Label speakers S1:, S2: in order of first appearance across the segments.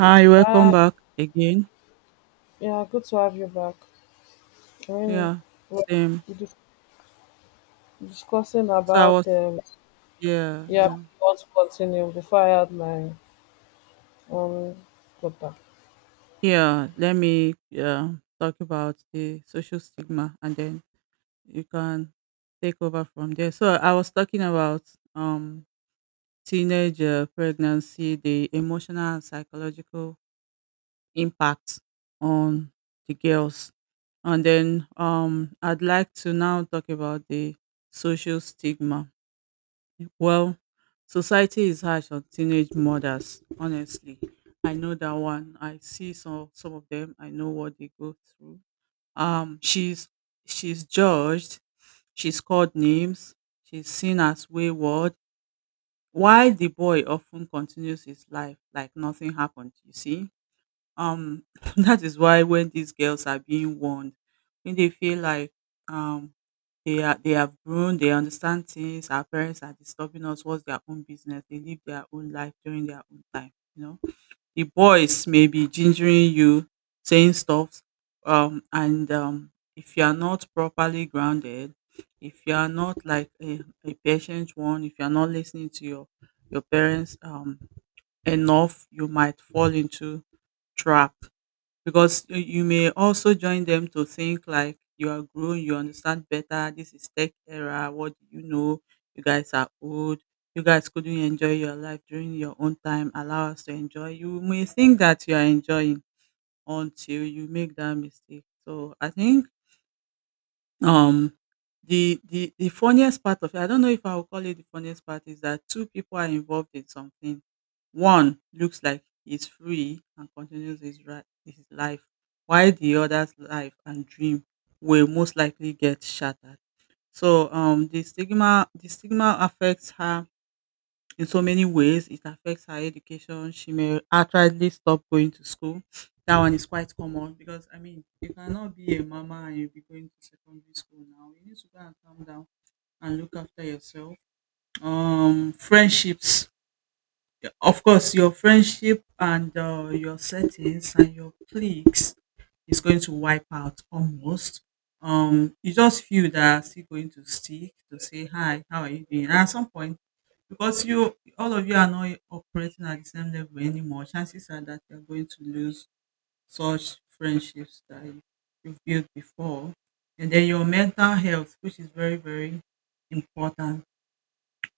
S1: Hi, welcome
S2: Uh,
S1: back again.
S2: yeah, good to have you back. I mean,
S1: Yeah,
S2: we're
S1: same.
S2: dis- discussing
S1: So I
S2: about
S1: was, yeah,
S2: yeah,
S1: yeah,
S2: we want to continue before I had my own quota.
S1: yeah. Let me yeah Talk about the social stigma, and then you can take over from there. So I was talking about um teenage pregnancy, the emotional and psychological impact on the girls, and then I'd like to now talk about the social stigma. Well, society is harsh on teenage mothers, honestly. I know that one. I see some of them. I know what they go through. Um she's she's judged, she's called names, she's seen as wayward, while the boy often continues his life like nothing happened, you see? Um that is why when these girls are being warned, when they feel like um they have grown, they understand things, our parents are disturbing us, what's their own business, they live their own life during their own time, you know. The boys may be gingering you, saying stuff, and if you are not properly grounded, if you are not like a patient one, if you are not listening to your parents enough, you might fall into trap because you may also join them to think like you are grown, you understand better. This is tech era. What do you know? You guys are old. You guys couldn't enjoy your life during your own time. Allow us to enjoy. You may think that you are enjoying until you make that mistake. So I think um, the funniest part of it, I don't know if I will call it the funniest part, is that two people are involved in something. One looks like he's free and continues his life, while the other's life and dream will most likely get shattered. So the stigma affects her in so many ways. It affects her education. She may outrightly stop going to school. That one is quite common because I mean you cannot be a mama and you be going to secondary school now. You need to go and calm down and look after yourself. Friendships, yeah, of course, your friendship and your settings and your cliques is going to wipe out almost. You just feel that are still going to stick to say hi, how are you doing? And at some point, because you all of you are not operating at the same level anymore, chances are that you're going to lose such friendships that you've built before. And then your mental health, which is very, very important,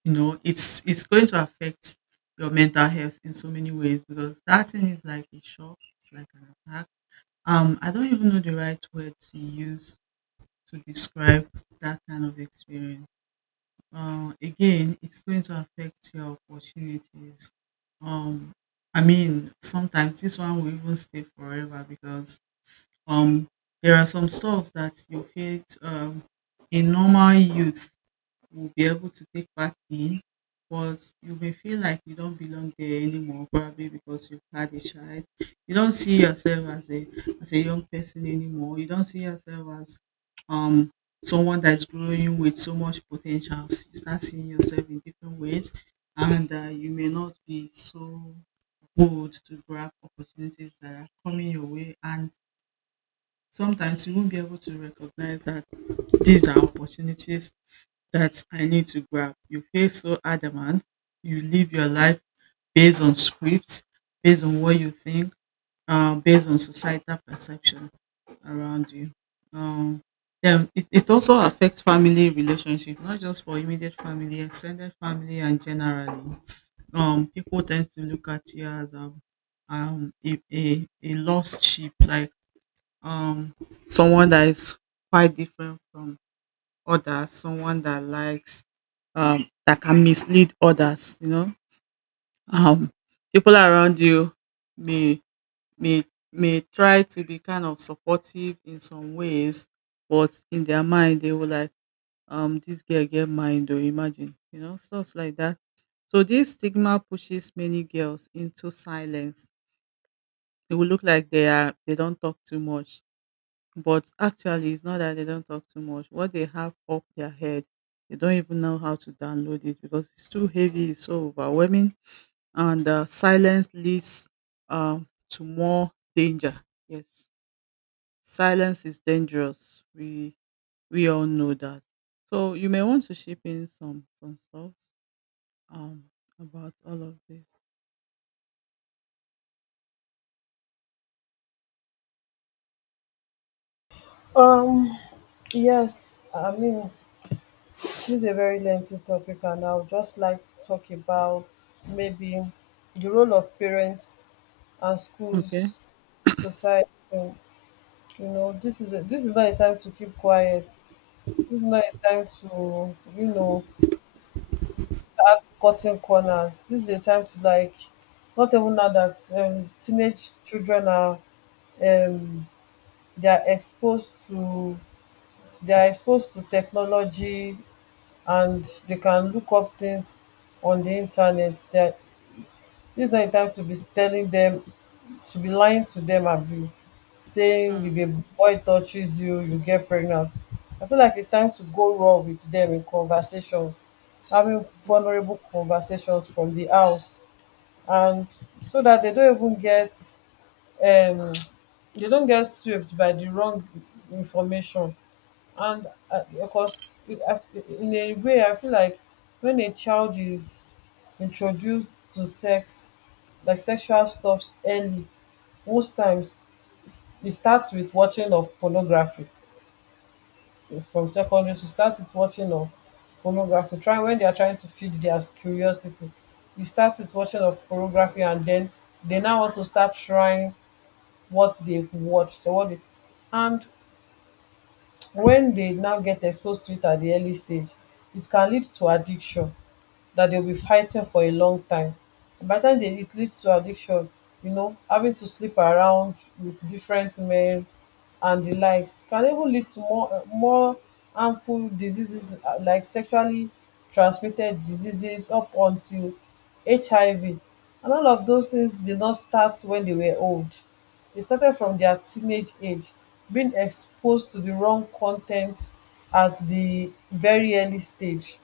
S1: you know, it's going to affect your mental health in so many ways because that thing is like a shock, it's like an attack. I don't even know the right word to use to describe that kind of experience. Again, it's going to affect your opportunities. um I mean sometimes this one will even stay forever because um there are some stuff that you feel in normal youth will be able to take part in, but you may feel like you don't belong there anymore, probably because you've had a child. You don't see yourself as a young person anymore. You don't see yourself as um someone that's growing with so much potential. You start seeing yourself in different ways, and you may not be so bold to grab opportunities that are coming your way, and sometimes you won't be able to recognize that these are opportunities that I need to grab. You feel so adamant. You live your life based on scripts, based on what you think, based on societal perception around you. Um, then it also affects family relationship, not just for immediate family, extended family, and generally. People tend to look at you as a lost sheep, like um, someone that is quite different from others, someone that likes that can mislead others, you know. Um People around you may may may try to be kind of supportive in some ways, but in their mind they will like this girl get mind or imagine, you know, stuff like that. So this stigma pushes many girls into silence. It will look like they don't talk too much. But actually, it's not that they don't talk too much. What they have up their head, they don't even know how to download it because it's too heavy, it's so overwhelming, and silence leads, to more danger. Yes, silence is dangerous. We all know that. So you may want to ship in some stuff um, about all of this.
S2: Um, yes, this is a very lengthy topic, and I would just like to talk about maybe the role of parents and
S1: Okay.
S2: schools, society. You know, this is not a time to keep quiet. This is not a time to at cutting corners. This is a time to not even now that teenage children are um they are exposed to they are exposed to technology, and they can look up things on the internet. That this is not a time to be telling them, to be lying to them and be saying
S1: Mm,
S2: if a boy touches you, you get pregnant. I feel like it's time to go raw with them in conversations, having
S1: mm,
S2: vulnerable conversations from the house, and so that they don't even get um they don't get swept by the wrong information. And because it, I- In a way I feel like when a child is introduced to sex, like sexual stuff early, most times it starts with watching of pornography. From secondary school start with watching of pornography. Try when they are trying to feed their curiosity, we start with watching of pornography, and then they now want to start trying what they've watched or what they and When they now get exposed to it at the early stage, it can lead to addiction that they'll be fighting for a long time. And by the time it leads to addiction, you know, having to sleep around with different men and the likes, can even lead to more harmful diseases, like sexually transmitted diseases up until HIV. And all of those things did not start when they were old. They started from their teenage age, being exposed to the wrong content at the very early stage.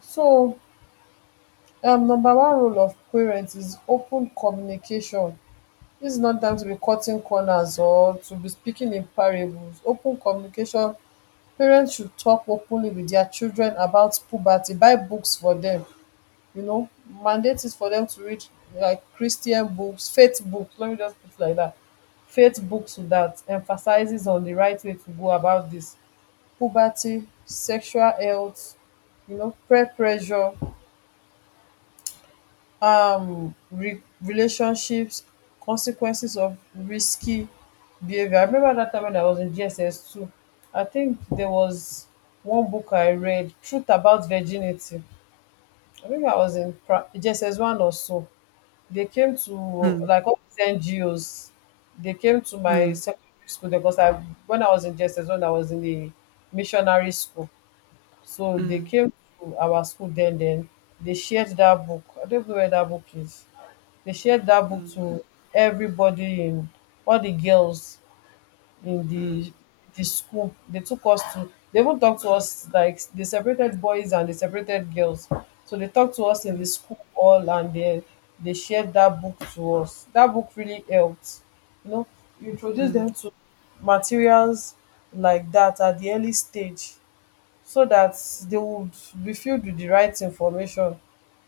S2: So number one rule of parents is open communication. This is not time to be cutting corners or to be speaking in parables. Open communication. Parents should talk openly with their children about puberty. Buy books for them, you know, mandate is for them to read like Christian books, faith books. Let me just put it like that. Faith books that emphasizes on the right way to go about this. Puberty, sexual health, you know, peer pressure, relationships, consequences of risky behavior. I remember that time when I was in GSS 2. I think there was one book I read, Truth About Virginity. I think I was in GSS 1 or so. They came to, like all these NGOs, they came to my
S1: mm,
S2: secondary school because I, when I was in GSS 1, I was in the missionary school. So they
S1: mm,
S2: came to our school then they shared that book. I don't know where that book is. They shared that book
S1: mm,
S2: to everybody in all the girls in
S1: mm, mm,
S2: the school. They took us to, they even talked to us, like they separated boys and they separated girls. So they talked to us in the
S1: mm,
S2: school all, and they shared that book to us. That book really helped. You know, you introduce
S1: mm,
S2: them to materials like that at the early stage, so that they would be filled with the right information,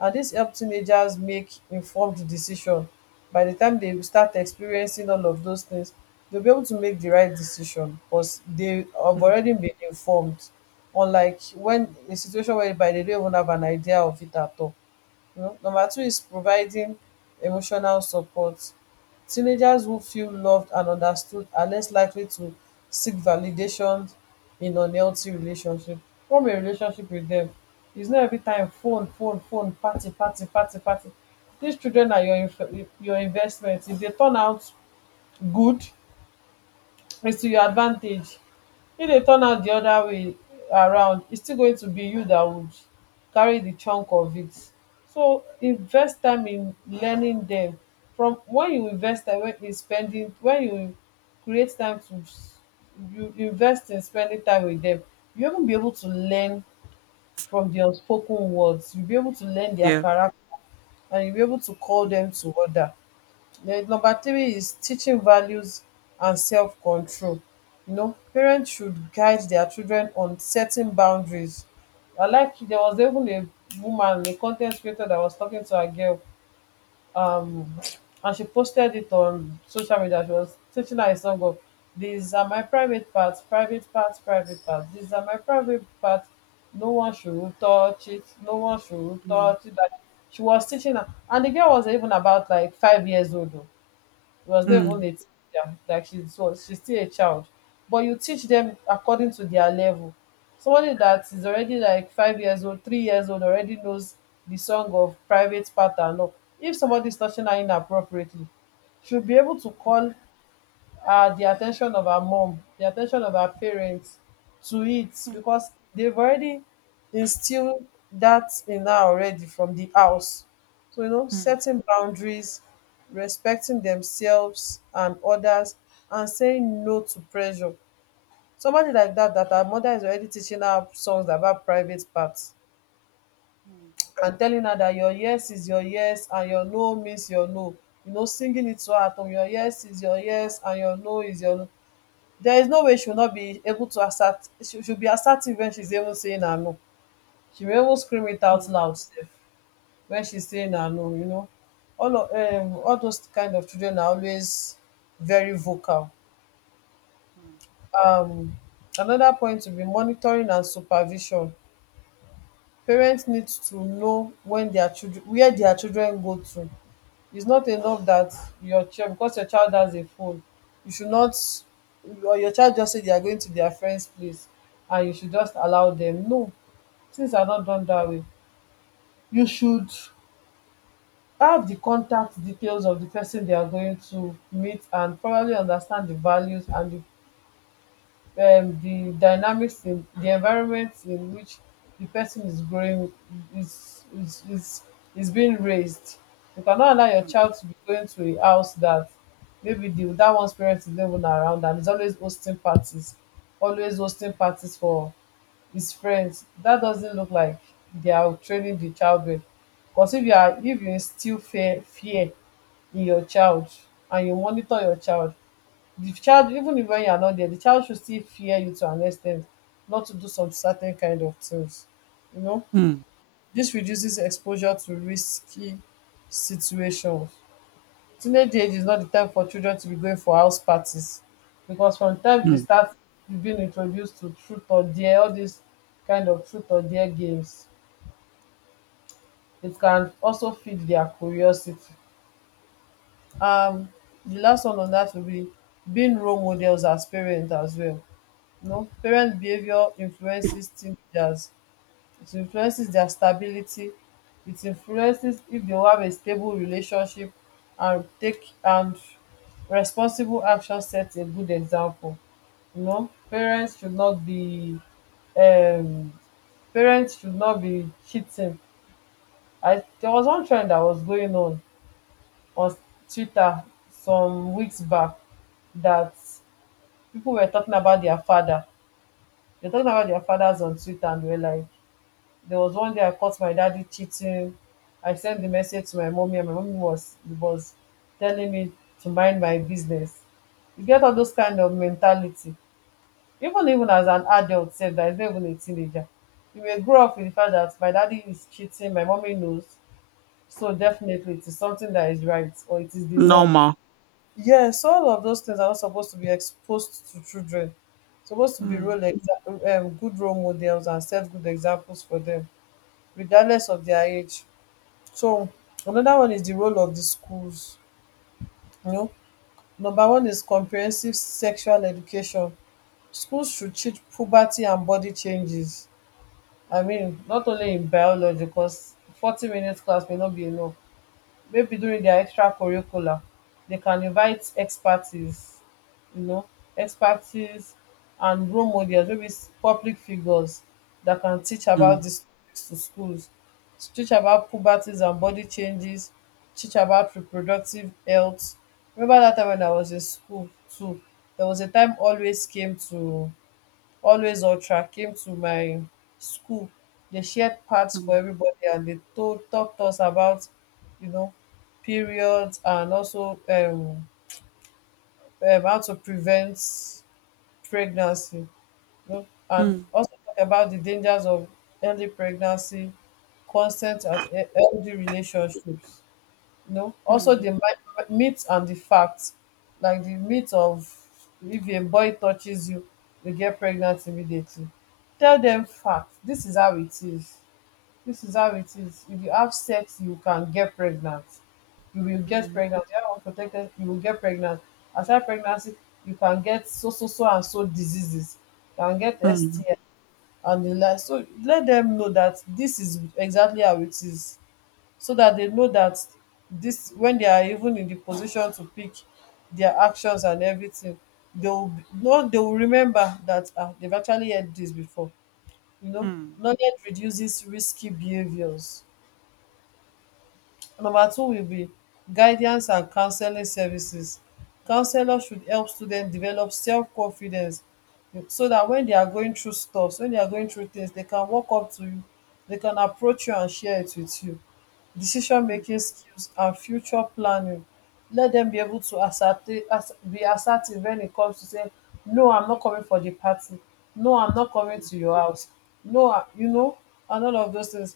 S2: and this help teenagers make informed decision. By the time they start experiencing all of those things, they'll be able to make the right decision, cos they have
S1: mm.
S2: already been informed, unlike when a situation whereby dey don't even have an idea of it at all. You know, number two is providing emotional support. Teenagers who feel loved and understood are less likely to seek validation in unhealthy relationship. Form a relationship with them. It's not every time phone, phone, phone, party, party, party, party. These children are your your investment. If they turn out good, is to your advantage. If they turn out the other way around, it's still going to be you that would carry the chunk of it. So invest time in learning them. From when you invest time wey in spending when you create time to s- You invest in spending time with them, you even be able to learn from di unspoken words, you will be able to learn their
S1: Yes.
S2: character, and you will be able to call them to order. Then number three is teaching values and self-control. You know, parents should guide their children on setting boundaries. I like there was even a woman, a content creator that was talking to a girl, um, and she posted it on social media. She was teaching her a song of these are my private parts, private parts, private parts, these are my private parts. No one should touch it, no one should
S1: Mm,
S2: touch it. Like, she was teaching her, and the girl was even about like 5 years old. Oh. It was not even
S1: mm.
S2: 18. Yeah, like she's still a child. But you teach them according to their level. Somebody that is already like 5 years old, 3 years old, already knows the song of private part and all. If somebody is touching her inappropriately, she'll be able to call the attention of our mom, the attention of our parents to it, because they've already instilled that in her already from the house. So, you know,
S1: Mm,
S2: setting boundaries, respecting themselves and others, and saying no to pressure. Somebody like that, that her mother is already teaching her songs about private parts
S1: mm.
S2: and telling her that your yes is your yes and your no means your no. You know, singing it to her at home, your yes is your yes and your no is your no. There is no way she will not be able to assert she she'll be assertive when she's even saying her no. She may even scream it out
S1: Mm.
S2: loud sef when she's saying her no, you know. All those kind of children are always very vocal.
S1: Mm.
S2: Um another point will be monitoring and supervision. Parents need to know when their children where their children go to. It's not enough that your child because your child has a phone, you should not, or your child just say they are going to their friend's place and you should just allow them. No, things are not done that way. You should have the contact details of the person they are going to meet, and probably understand the values and the dynamics in the environment in which the person is growing is is is is being raised. You cannot allow your child to be going to a house that maybe the that one's parents is not even around and is always hosting parties for his friends. That doesn't look like they are training the child well. Because if you are, if you instill fear in your child and you monitor your child, the child, even if when you are not there, the child should still fear you to an extent not to do some certain kind of things, you know.
S1: Mm,
S2: This reduces exposure to risky situations. Teenage age is not the time for children to be going for house parties, because from the time they
S1: mm.
S2: start being introduced to truth or dare, all these kind of truth or dare games, it can also feed their curiosity. um the last one on that will be being role models as parents as well. No, parent behavior influences teenagers. It influences their stability. It influences if they have a stable relationship, and take and responsible action sets a good example. You know, um parents should not be cheating. I there was one trend that was going on Twitter some weeks back, that people were talking about their father. They're talking about their fathers on Twitter, and they were like, there was one day I caught my daddy cheating. I sent the message to my mommy, and my mommy was telling me to mind my business. You get all those kind of mentality. Even as an adult sef, that is not even a teenager, you may grow up with the fact that my daddy is cheating, my mommy knows, so definitely it is something that is right or it is the norm.
S1: Normal.
S2: Yes, all of those things are not supposed to be exposed to children. Supposed to be
S1: Mm.
S2: good role models and set good examples for them regardless of their age. So another one is the role of the schools. You know, number one is comprehensive sexual education. Schools should teach puberty and body changes. I mean, not only in biology, because 40 minutes class may not be enough, maybe during their extracurricular they can invite expertise, you know expertise and role models, maybe public figures that can teach about
S1: Mm.
S2: this to schools, teach about puberties and body changes, teach about reproductive health. Remember that time when I was in school too, there was a time always came to, always ultra came to my school, they shared parts for everybody and they told talked us about, you know periods and also how to prevent pregnancy, and
S1: Mm,
S2: also talk about the dangers of early pregnancy, consent and healthy relationships, you know, also the
S1: mm,
S2: myth and the fact, like the myth of if a boy touches you, you get pregnant immediately. Tell them fact, this is how it is, this is how it is. If you have sex you can get pregnant, you will get
S1: mm,
S2: pregnant, you have unprotected you will get pregnant. Aside pregnancy, you can get so so so and so diseases, you can get
S1: mm.
S2: STI and the like. So let them know that this is exactly how it is, so that they know that this, when they are even in the position to pick their actions and everything, they will be- no they will remember that, ah, they've actually heard this before. You know,
S1: Mm,
S2: knowledge reduces risky behaviours. Number two will be guidance and counselling services. Counsellors should help students develop self-confidence, so that when they are going through stuff, when they are going through things, they can walk up to you, they can approach you and share it with you.
S1: mm,
S2: Decision-making skills and future planning, let dem be able to ascertain, as be assertive when it comes to say no I'm not coming for the party, no I'm not coming
S1: mm.
S2: to your house, no I- you know, and all of those things.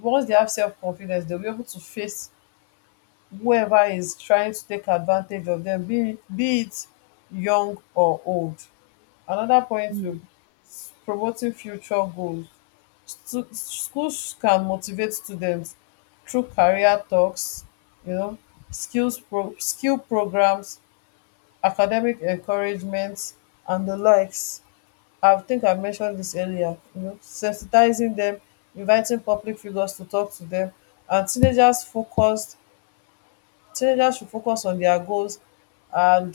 S2: Once they have self-confidence, they'll be able to face whoever is trying to take advantage of them, be it young or old. Another point
S1: Mm.
S2: to promoting future goals, schools can motivate students through career talks, you know, skill programmes, academic encouragement and the likes. I think I mentioned this earlier. You know, sensitizing them, inviting public figures to talk to them, and teenagers should focus on their goals, and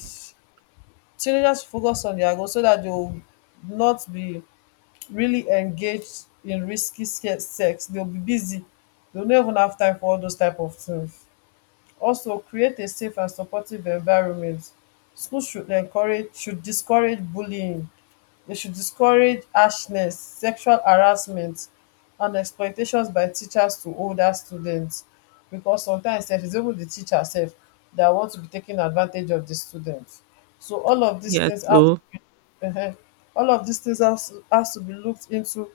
S2: teenagers should focus on their goals so that they will not be really engaged in sex, they'll be busy, they'll not even have time for all those type of things. Also create a safe and supportive environment. Schools should discourage bullying, they should discourage harshness, sexual harassment, and expectations by teachers to older students, because sometimes sef it's even the teacher self that want to be taking advantage of the students. So all of these
S1: Yes,
S2: things have,
S1: so.
S2: um all of these things has to be looked into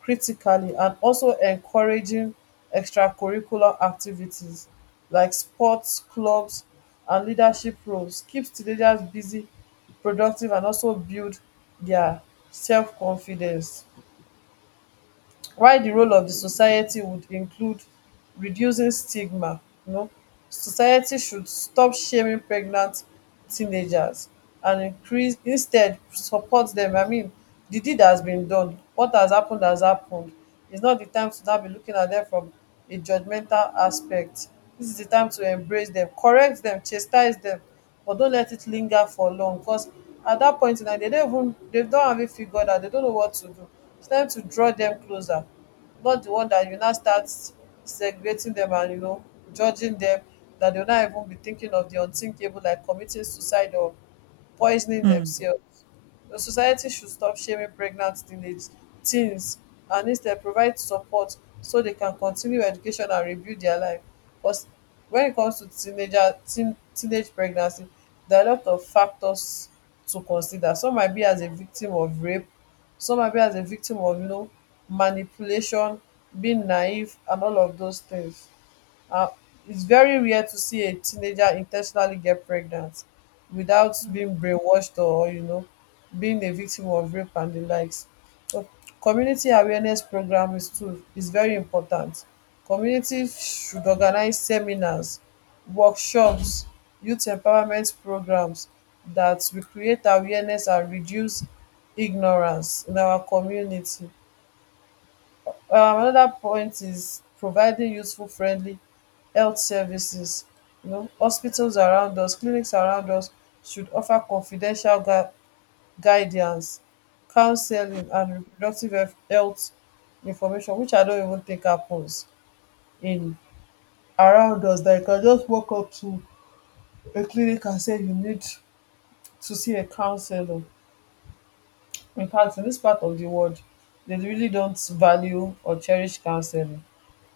S2: critically. And also encouraging extracurricular activities like sports clubs and leadership roles keeps teenagers busy, productive, and also build their self confidence. While di role of di society would include reducing stigma, um society should stop shaming pregnant teenagers and increase, instead support dem. I mean di deed has been done, what has happened has happened. It's not the time to now be looking at them from a judgmental aspect. This is the time to embrace them, correct them, chastise them, but don't let it linger for long. Because at that point in time, they don't have it figured out. They don't know what to do. It's time to draw them closer, not the one that you now start segregating them and, you know, judging them. That they'll not even be thinking of the unthinkable, like committing suicide or poisoning
S1: Mm.
S2: themselves. The society should stop shaming pregnant teenage teens and instead provide support so they can continue education and rebuild their life. Because when it comes to teenage pregnancy, there are a lot of factors to consider. Some might be as a victim of rape, some might be as a victim of, you know, manipulation, being naive, and all of those things. Uh, it's very rare to see a teenager intentionally get pregnant without
S1: Mm.
S2: being brainwashed or, you know, being a victim of rape and the likes. So community awareness program is too, is very important. Community should organize seminars, workshops, youth empowerment programs that will create awareness and reduce ignorance in our community. Another point is providing useful friendly health services. You know, hospitals around us, clinics around us should offer confidential guidance, counseling, and reproductive health information, which I don't even think happens in around us. That you can just walk up to a clinic and say you need to see a counselor. In fact, in this part of the world, they really don't value or cherish counseling.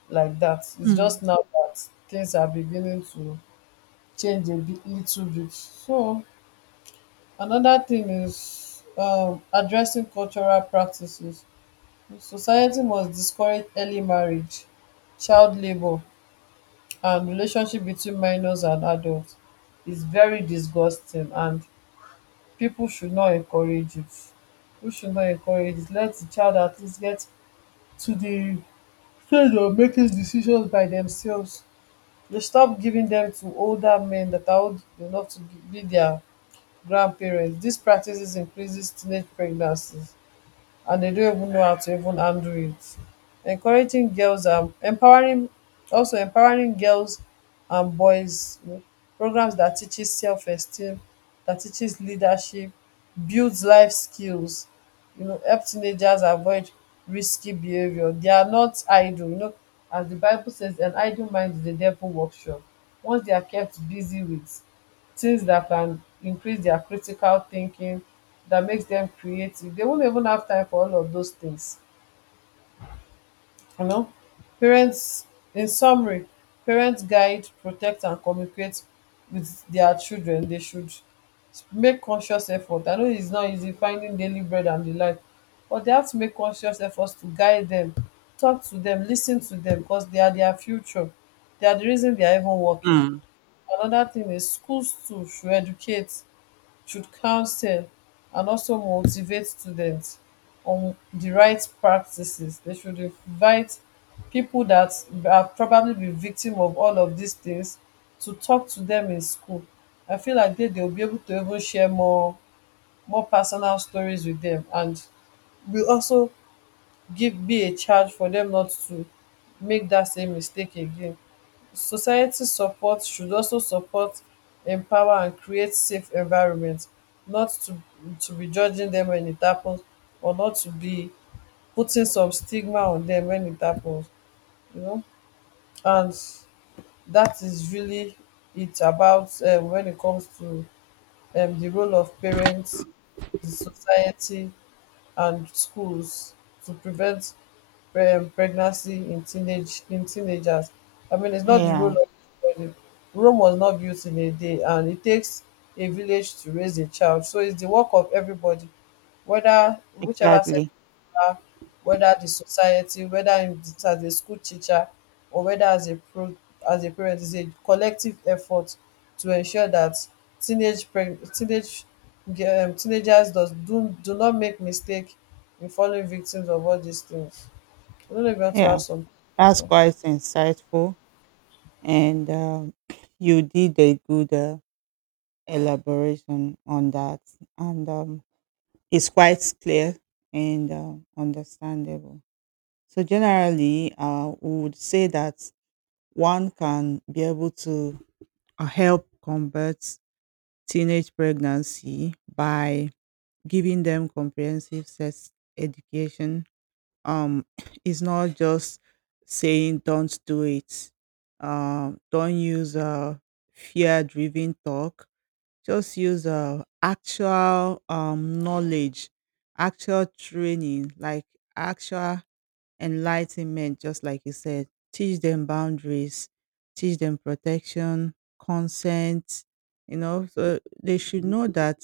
S2: Like that. It's just
S1: Mm.
S2: now that things are beginning to change a bit, little bit. So another thing is, addressing cultural practices. Society must discourage early marriage, child labor, and relationship between minors and adults. It's very disgusting, and people should not encourage it. We should not encourage it. Let the child at least get to the stage of making decisions by themselves. They stop giving them to older men that are old enough to be their grandparents; this practices increases teenage pregnancies and they don't even know how to even handle it. Encouraging girls and empowering Also empowering girls and boys, you know, programs that teaches self-esteem, that teaches leadership, builds life skills, you know, help teenagers avoid risky behavior. They are not idle, you know, as the Bible says, an idle mind is the devil workshop. Once they are kept busy with things that can increase their critical thinking, that makes them creative, they won't even have time for all of those things. You know, parents, in summary, parents guide, protect, and communicate with their children. They should make conscious effort. I know it's not easy finding daily bread and the like, but they have to make conscious efforts to guide them, talk to them, listen to them, because they are their future. They are the reason they are even working.
S1: Mm.
S2: Another thing is schools too should educate, should counsel, and also motivate students on the right practices. They should invite people that have probably been victim of all of these things to talk to them in school. I feel like they'll be able to even share more, more personal stories with them, and will also give, be a charge for them not to make that same mistake again. Society support should also support, empower, and create safe environments, not to, to be judging them when it happens, or not to be putting some stigma on them when it happens, you know. And that is really it about, wen it comes to, the role of parents, the society and schools to prevent pregnancy in teenagers. I mean, it's not the role
S1: Yeah,
S2: of everybody. Rome was not built in a day, and it takes a village to raise a child. So it's the work of everybody, whether whichever sector,
S1: exactly.
S2: whether the society, whether as a school teacher, or whether as a parent, is a collective effort to ensure that teenage preg- teenage teenagers does do do not make mistake in falling victims of all these things. I don't know if you want to add
S1: Yeah,
S2: some.
S1: that's quite insightful, and you did a good elaboration on that, and it's quite clear and understandable. So generally, we would say that one can be able to help combat teenage pregnancy by giving them comprehensive sex education. Um, it's not just saying don't do it. Don't use fear-driven talk. Just use actual knowledge, actual training, like actual enlightenment, just like you said. Teach them boundaries, teach them protection, consent, you know, so they should know that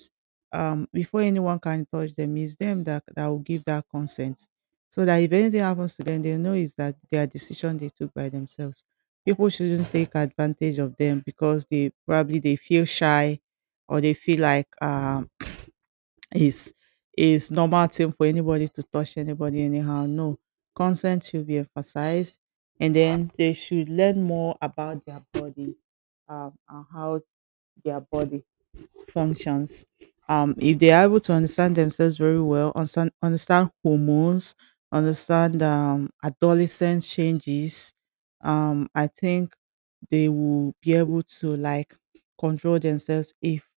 S1: before anyone can touch them, it's them that will give that consent. So that if anything happens to them, they know is that their decision they took by themselves. People shouldn't take advantage of them because they probably they feel shy or they feel like is is normal thing for anybody to touch anybody anyhow. No, consent should be emphasized, and then they should learn more about their body, and how their body functions. If they are able to understand themselves very well, understand hormones, understand adolescence changes, I think they will be able to like control themselves if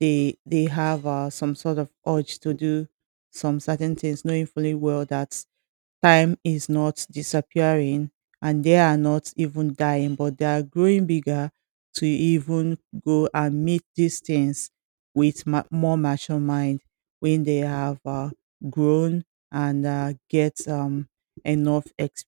S1: they have some sort of urge to do some certain things, knowing fully well that time is not disappearing and they are not even dying but they are growing bigger to even go and meet these things with more mature mind when they have grown and get enough experience.